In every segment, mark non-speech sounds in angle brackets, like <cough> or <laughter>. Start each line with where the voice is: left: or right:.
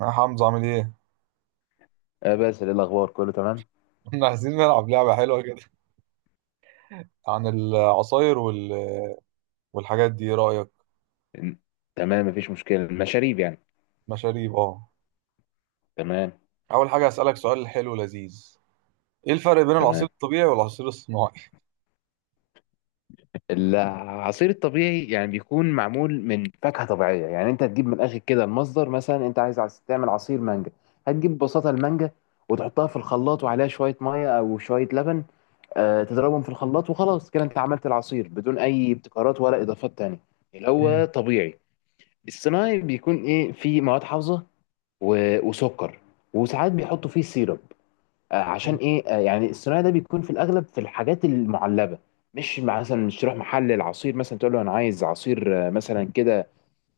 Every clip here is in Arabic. right: يا حمزة، عامل ايه؟
left: آه بس إيه الأخبار؟ كله تمام.
right: <laughs> احنا عايزين نلعب لعبة حلوة كده عن العصاير والحاجات دي، ايه رأيك؟
left: إن- تمام، مفيش مشكلة، المشاريب
right: مشاريب، اه.
left: تمام.
right: أول حاجة هسألك سؤال حلو لذيذ: ايه الفرق بين العصير
left: تمام،
right: الطبيعي والعصير الصناعي؟
left: العصير الطبيعي يعني بيكون معمول من فاكهة طبيعية، يعني أنت تجيب من الآخر كده المصدر. مثلا أنت عايز تعمل عصير مانجا، هتجيب ببساطة المانجا وتحطها في الخلاط وعليها شوية مية أو شوية لبن. تضربهم في الخلاط وخلاص كده أنت عملت العصير بدون أي ابتكارات ولا إضافات تانية، اللي هو
right: مم.
left: طبيعي. الصناعي بيكون إيه؟ فيه مواد حافظة وسكر، وساعات بيحطوا فيه سيرب. عشان ايه؟ يعني الصناعي ده بيكون في الاغلب في الحاجات المعلبه. مش مثلا مش تروح محل العصير مثلا تقول له انا عايز عصير مثلا كده،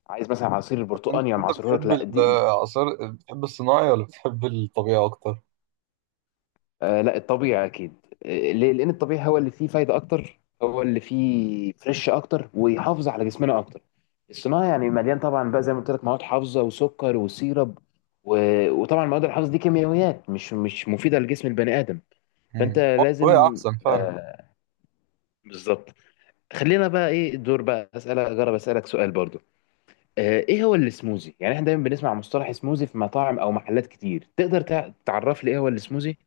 left: عايز مثلا عصير
right: انت
left: برتقاني انا
right: انت
left: معصره لك،
right: بتحب
left: لا دي.
right: العصير، بتحب الصناعي ولا بتحب الطبيعي أكتر؟
left: لا، الطبيعي اكيد. ليه؟ لان الطبيعي هو اللي فيه فايده اكتر، هو اللي فيه فريش اكتر ويحافظ على جسمنا اكتر. الصناعي يعني مليان طبعا بقى زي ما قلت لك مواد حافظه وسكر وسيرب، وطبعا المواد الحافظه دي كيميائيات مش مفيده لجسم البني ادم. فانت
right: مم. هو الطبيعي
left: لازم،
right: أحسن فعلا.
left: آه، بالظبط. خلينا بقى ايه الدور بقى، اسالك، اجرب اسالك سؤال برضو. ايه هو السموزي؟ يعني احنا دايما بنسمع مصطلح سموزي في مطاعم او محلات كتير، تقدر تعرف لي ايه هو السموزي؟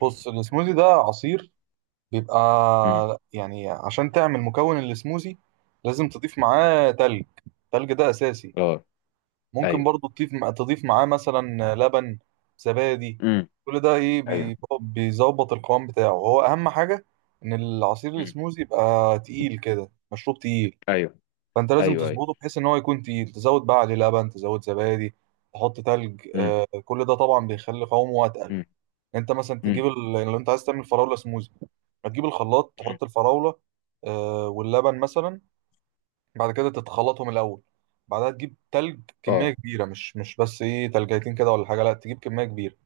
right: بص، السموزي ده عصير بيبقى
left: امم
right: يعني. عشان تعمل مكون السموزي لازم تضيف معاه تلج، التلج ده أساسي.
left: اه.
right: ممكن
left: ايوه.
right: برضو تضيف معاه مثلا لبن، زبادي.
left: امم
right: كل ده
left: ايوه.
right: بيظبط القوام بتاعه، هو اهم حاجه ان العصير
left: امم
right: السموزي يبقى تقيل، كده مشروب تقيل.
left: ايوه،
right: فانت لازم
left: ايوه، ايوه.
right: تظبطه بحيث ان هو يكون تقيل، تزود بقى عليه لبن، تزود زبادي، تحط تلج.
left: امم
right: كل ده طبعا بيخلي قوامه اتقل.
left: امم
right: انت مثلا
left: امم
right: تجيب لو انت عايز تعمل فراوله سموزي، هتجيب الخلاط،
left: أمم.
right: تحط الفراوله واللبن مثلا. بعد كده تتخلطهم الاول. بعدها تجيب تلج كميه
left: اه.
right: كبيره، مش بس ايه تلجيتين كده ولا حاجه، لا، تجيب كميه كبيره.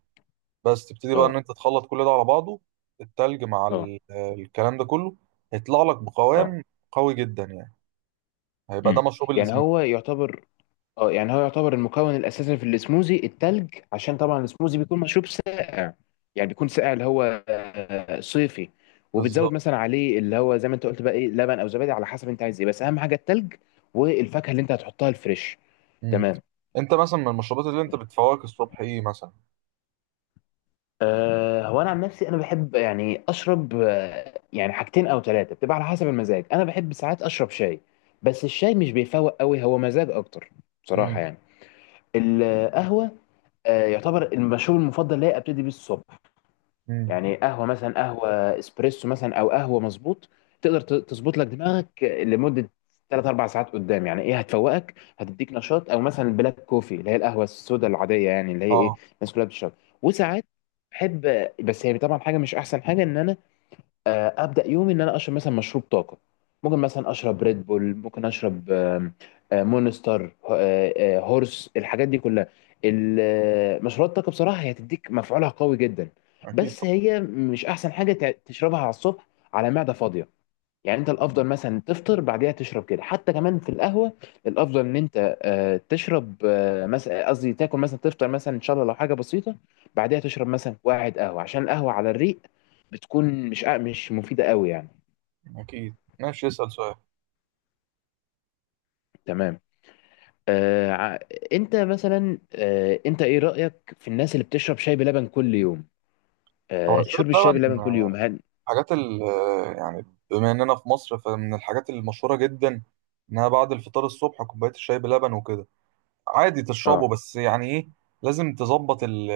right: بس تبتدي بقى ان
left: اه.
right: انت تخلط كل ده على بعضه. التلج مع
left: اه.
right: الكلام ده كله هيطلع لك
left: اه.
right: بقوام قوي جدا يعني. هيبقى ده
left: امم
right: مشروب
left: يعني
right: السموذي.
left: هو يعتبر، اه يعني هو يعتبر المكون الاساسي في السموزي التلج، عشان طبعا السموزي بيكون مشروب ساقع، يعني بيكون ساقع اللي هو صيفي. وبتزود
right: بالظبط.
left: مثلا عليه اللي هو زي ما انت قلت بقى ايه لبن او زبادي على حسب انت عايز ايه، بس اهم حاجه التلج والفاكهه اللي انت هتحطها الفريش.
right: مم.
left: تمام.
right: انت مثلا من المشروبات اللي انت بتفوقك الصبح ايه مثلا؟
left: هو انا عن نفسي انا بحب يعني اشرب، يعني حاجتين او ثلاثه بتبقى على حسب المزاج. انا بحب ساعات اشرب شاي، بس الشاي مش بيفوق قوي، هو مزاج اكتر بصراحه
right: امم،
left: يعني. القهوه يعتبر المشروب المفضل ليا ابتدي بيه الصبح.
right: امم.
left: يعني قهوه، مثلا قهوه اسبريسو، مثلا او قهوه مظبوط، تقدر تظبط لك دماغك لمده 3 4 ساعات قدام، يعني ايه هتفوقك هتديك نشاط. او مثلا البلاك كوفي اللي هي القهوه السوداء العاديه، يعني اللي هي ايه
right: اه.
left: الناس كلها بتشربها. وساعات بحب، بس هي طبعا حاجه مش احسن حاجه ان انا ابدا يومي ان انا اشرب مثلا مشروب طاقه. ممكن مثلا اشرب ريد بول، ممكن اشرب آم، آه، مونستر، هورس، الحاجات دي كلها. مشروبات الطاقه بصراحه هي تديك مفعولها قوي جدا،
right: اكيد
left: بس
right: طبعا.
left: هي مش احسن حاجه تشربها على الصبح على معده فاضيه. يعني انت الافضل مثلا تفطر بعديها تشرب كده، حتى كمان في القهوه الافضل ان انت تشرب، مثلا قصدي تاكل، مثلا تفطر مثلا ان شاء الله لو حاجه بسيطه، بعديها تشرب مثلا واحد قهوه، عشان القهوه على الريق بتكون مش، مش مفيده قوي يعني.
right: اكيد، ماشي، اسال سؤال.
left: تمام. آه ع- انت مثلا انت ايه رايك في الناس اللي بتشرب شاي بلبن كل يوم؟
right: هو شرب
left: شرب الشاي
right: لبن،
left: بلبن كل يوم هل،
right: حاجات ال... يعني بما اننا في مصر فمن الحاجات المشهورة جدا انها بعد الفطار الصبح كوباية الشاي بلبن وكده. عادي تشربه،
left: اه
right: بس يعني ايه لازم تظبط ال...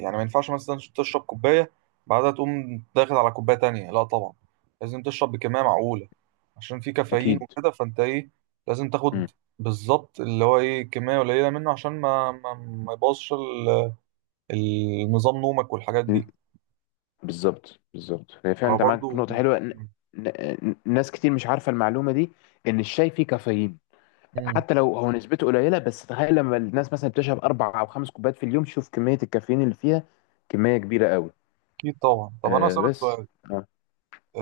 right: يعني ما ينفعش مثلا تشرب كوباية بعدها تقوم داخل على كوباية تانية، لا طبعا، لازم تشرب بكمية معقولة عشان في كافيين
left: اكيد.
right: وكده. فانت ايه، لازم تاخد بالظبط اللي هو ايه كمية قليلة منه عشان ما يبوظش النظام، نومك والحاجات
left: مم.
right: دي.
left: بالظبط، هي فعلا انت معاك
right: فبرضه
left: نقطة حلوة، ناس كتير مش عارفة المعلومة دي ان الشاي فيه كافيين، حتى لو هو نسبته قليلة، بس تخيل لما الناس مثلا بتشرب اربع او خمس كوبايات في اليوم، شوف كمية الكافيين اللي فيها، كمية كبيرة قوي.
right: اكيد طبعا. طب انا
left: آه
right: اسالك
left: بس
right: سؤال،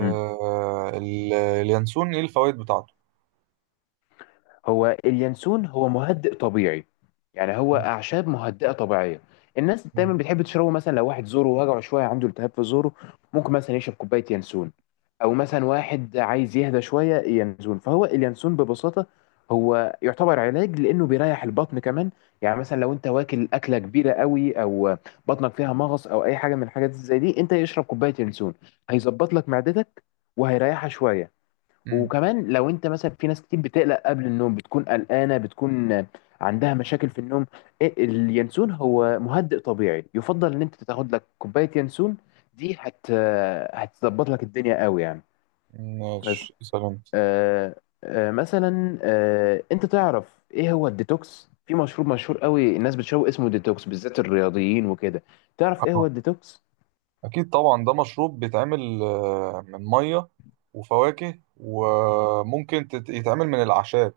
left: آه.
right: ال- اليانسون ايه الفوائد بتاعته؟
left: هو اليانسون هو مهدئ طبيعي، يعني هو اعشاب مهدئه طبيعيه. الناس دايما بتحب تشربه، مثلا لو واحد زوره وجعه شويه، عنده التهاب في زوره، ممكن مثلا يشرب كوبايه ينسون، او مثلا واحد عايز يهدى شويه ينسون. فهو اليانسون ببساطه هو يعتبر علاج، لانه بيريح البطن كمان. يعني مثلا لو انت واكل اكله كبيره قوي، او بطنك فيها مغص او اي حاجه من الحاجات زي دي، انت يشرب كوبايه ينسون هيظبط لك معدتك وهيريحها شويه.
right: امم.
left: وكمان لو انت مثلا، في ناس كتير بتقلق قبل النوم، بتكون قلقانه، بتكون عندها مشاكل في النوم، ايه اليانسون هو مهدئ طبيعي، يفضل ان انت تاخد لك كوبايه يانسون، دي هت، هتظبط لك الدنيا قوي يعني. بس
right: ماشي، اسال انت.
left: آه مثلا انت تعرف ايه هو الديتوكس؟ في مشروب مشهور قوي الناس بتشربه اسمه ديتوكس، بالذات الرياضيين وكده، تعرف ايه هو
right: اه،
left: الديتوكس؟
right: اكيد طبعا، ده مشروب بيتعمل من ميه وفواكه، وممكن يتعمل من الاعشاب.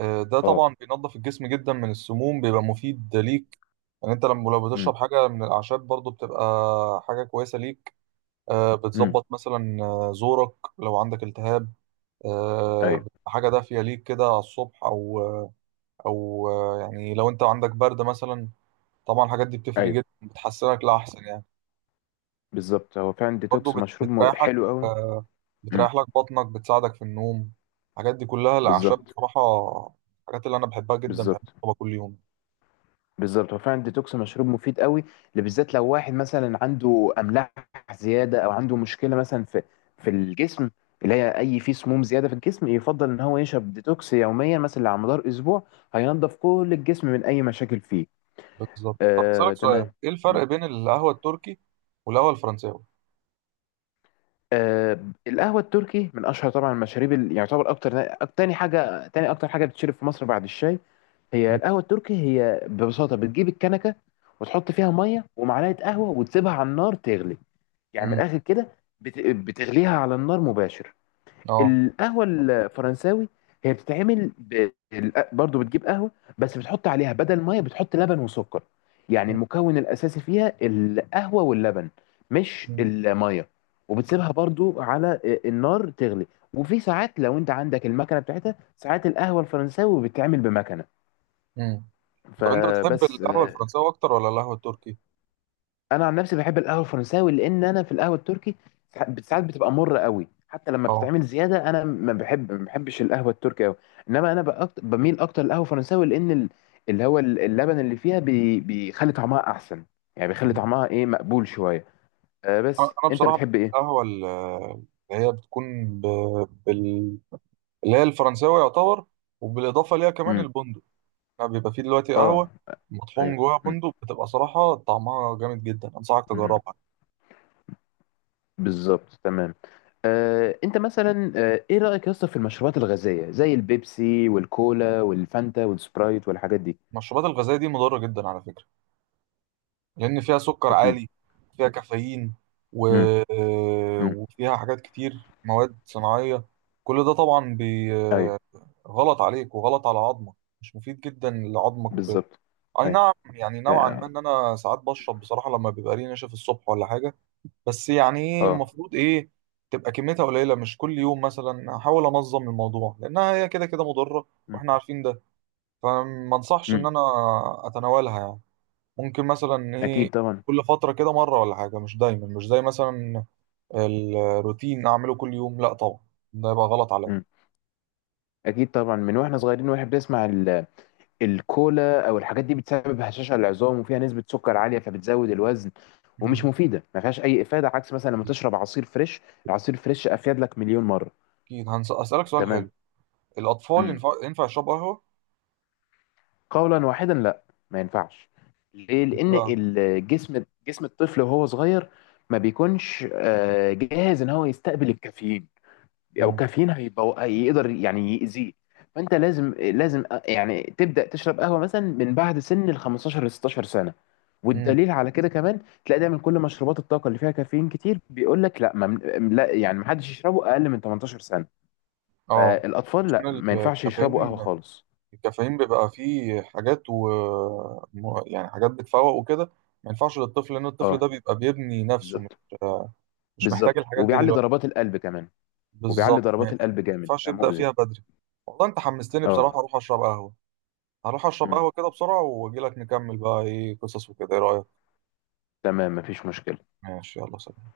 right: ده
left: اه.
right: طبعا بينظف الجسم جدا من السموم، بيبقى مفيد ليك. يعني انت لما لو
left: امم
right: بتشرب حاجه من الاعشاب برضو بتبقى حاجه كويسه ليك.
left: امم
right: بتظبط مثلا زورك لو عندك التهاب.
left: ايوه.
right: بتبقى حاجة دافية ليك كده على الصبح، أو أو يعني لو أنت عندك برد مثلا. طبعا الحاجات دي بتفرق
left: ايوه،
right: جدا، بتحسنك لأحسن يعني.
left: بالظبط، هو فعلا
right: برضه
left: ديتوكس مشروب
right: بتريحك،
left: حلو قوي.
right: آه،
left: امم
right: بتريح لك بطنك، بتساعدك في النوم. الحاجات دي كلها الأعشاب
left: بالظبط
right: بصراحة، الحاجات اللي أنا بحبها جدا بحب
left: بالظبط
right: أشربها كل يوم.
left: بالظبط، هو فعلا الديتوكس مشروب مفيد قوي، اللي بالذات لو واحد مثلا عنده املاح زياده، او عنده مشكله مثلا في في الجسم، اللي هي اي في سموم زياده في الجسم، يفضل ان هو يشرب ديتوكس يوميا مثلا على مدار اسبوع، هينضف كل الجسم من اي مشاكل فيه.
right: بالظبط. طب أسألك سؤال،
left: تمام.
right: إيه الفرق بين القهوة التركي والقهوة الفرنساوي؟
left: آه القهوه التركي من اشهر طبعا المشاريب، اللي يعتبر اكتر تاني حاجه، تاني اكتر حاجه بتشرب في مصر بعد الشاي، هي
right: مم.
left: القهوة التركي. هي ببساطة بتجيب الكنكة وتحط فيها مية ومعلقة قهوة وتسيبها على النار تغلي. يعني من
right: مم.
left: الآخر كده بتغليها على النار مباشر.
right: آه.
left: القهوة الفرنساوي هي بتتعمل برضو بتجيب قهوة، بس بتحط عليها بدل مية بتحط لبن وسكر، يعني المكون الأساسي فيها القهوة واللبن، مش
right: مم.
left: المية. وبتسيبها برضو على النار تغلي. وفي ساعات لو انت عندك المكنة بتاعتها، ساعات القهوة الفرنساوي بتتعمل بمكنة.
right: مم. طب أنت بتحب
left: فبس
right: القهوة
left: آه،
right: الفرنساوي أكتر ولا القهوة التركي؟
left: انا عن نفسي بحب القهوه الفرنساوي، لان انا في القهوه التركي ساعات بتبقى مره قوي حتى لما
right: آه.
left: بتتعمل زياده، انا ما بحبش القهوه التركي قوي. انما انا بميل اكتر للقهوه الفرنساوي، لان اللبن اللي فيها بيخلي طعمها احسن، يعني بيخلي طعمها ايه مقبول شويه. آه بس
right: انا
left: انت
right: بصراحه
left: بتحب ايه؟
right: القهوه اللي هي بتكون ب... بال... اللي هي الفرنساوي يعتبر، وبالاضافه ليها كمان
left: امم
right: البندق. يعني بيبقى فيه دلوقتي
left: اه.
right: قهوه مطحون
left: ايوه.
right: جواها
left: مم.
right: بندق، بتبقى صراحه طعمها جامد جدا، انصحك
left: مم.
right: تجربها.
left: بالظبط، تمام. انت مثلا ايه رايك يا اسطى في المشروبات الغازيه زي البيبسي والكولا والفانتا والسبرايت والحاجات دي؟
right: المشروبات الغازيه دي مضره جدا على فكره، لان فيها سكر
left: اكيد.
right: عالي، فيها كافيين و...
left: امم امم
right: وفيها حاجات كتير، مواد صناعيه. كل ده طبعا
left: ايوه.
right: غلط عليك وغلط على عظمك، مش مفيد جدا لعظمك وكده.
left: بالظبط.
right: اي
left: ايوه.
right: نعم، يعني نوعا
left: اه.
right: ما ان انا ساعات بشرب بصراحه لما بيبقى لي نشف الصبح ولا حاجه. بس يعني ايه،
left: آه.
right: المفروض ايه تبقى كميتها قليله، مش كل يوم، مثلا احاول انظم الموضوع، لانها هي كده كده مضره،
left: مم.
right: واحنا عارفين ده. فما انصحش ان
left: مم.
right: انا اتناولها يعني. ممكن مثلا ايه
left: اكيد طبعا.
right: كل فتره كده مره ولا حاجه، مش دايما، مش زي مثلا الروتين اعمله كل يوم، لا طبعا، ده يبقى غلط عليا.
left: مم. اكيد طبعا، من واحنا صغيرين واحنا بنسمع الكولا او الحاجات دي بتسبب هشاشه للعظام، وفيها نسبه سكر عاليه فبتزود الوزن، ومش
right: مم.
left: مفيده، ما فيهاش اي افاده. عكس مثلا لما تشرب عصير فريش، العصير فريش افيد لك مليون مره.
right: اكيد، هسالك سؤال حلو:
left: تمام.
right: الاطفال
left: مم.
right: ينفع يشربوا قهوه؟
left: قولا واحدا لا، ما ينفعش. ليه؟
right: ليه
left: لان
right: بقى؟
left: الجسم، جسم الطفل وهو صغير، ما بيكونش جاهز ان هو يستقبل الكافيين، او
right: مم.
left: كافيين هيبقى هيقدر يعني يأذيه. فانت لازم يعني تبدأ تشرب قهوة مثلا من بعد سن ال 15 ل 16 سنة.
right: مم.
left: والدليل على كده كمان تلاقي دايما كل مشروبات الطاقة اللي فيها كافيين كتير بيقول لك لا، لا يعني ما حدش يشربه اقل من 18 سنة.
right: اه.
left: فالاطفال لا ما
right: ال-
left: ينفعش يشربوا
right: الكافيين
left: قهوة خالص.
right: الكافيين بيبقى فيه حاجات و... يعني حاجات بتفوق وكده، ما ينفعش للطفل، لان الطفل ده
left: اه،
right: بيبقى بيبني نفسه، مش
left: بالظبط.
right: مش محتاج الحاجات دي
left: وبيعلي
right: دلوقتي.
left: ضربات القلب كمان. وبيعلي
right: بالظبط، ما
left: ضربات
right: يعني
left: القلب
right: ما
left: جامد
right: ينفعش يبدأ
left: فمؤذي.
right: فيها بدري. والله انت حمستني بصراحة،
left: اه.
right: اروح اشرب قهوة. هروح اشرب
left: مم.
right: قهوة كده بسرعة واجي لك نكمل بقى ايه قصص وكده، ايه رأيك؟
left: تمام، مفيش مشكلة.
right: ماشي، يلا، سلام.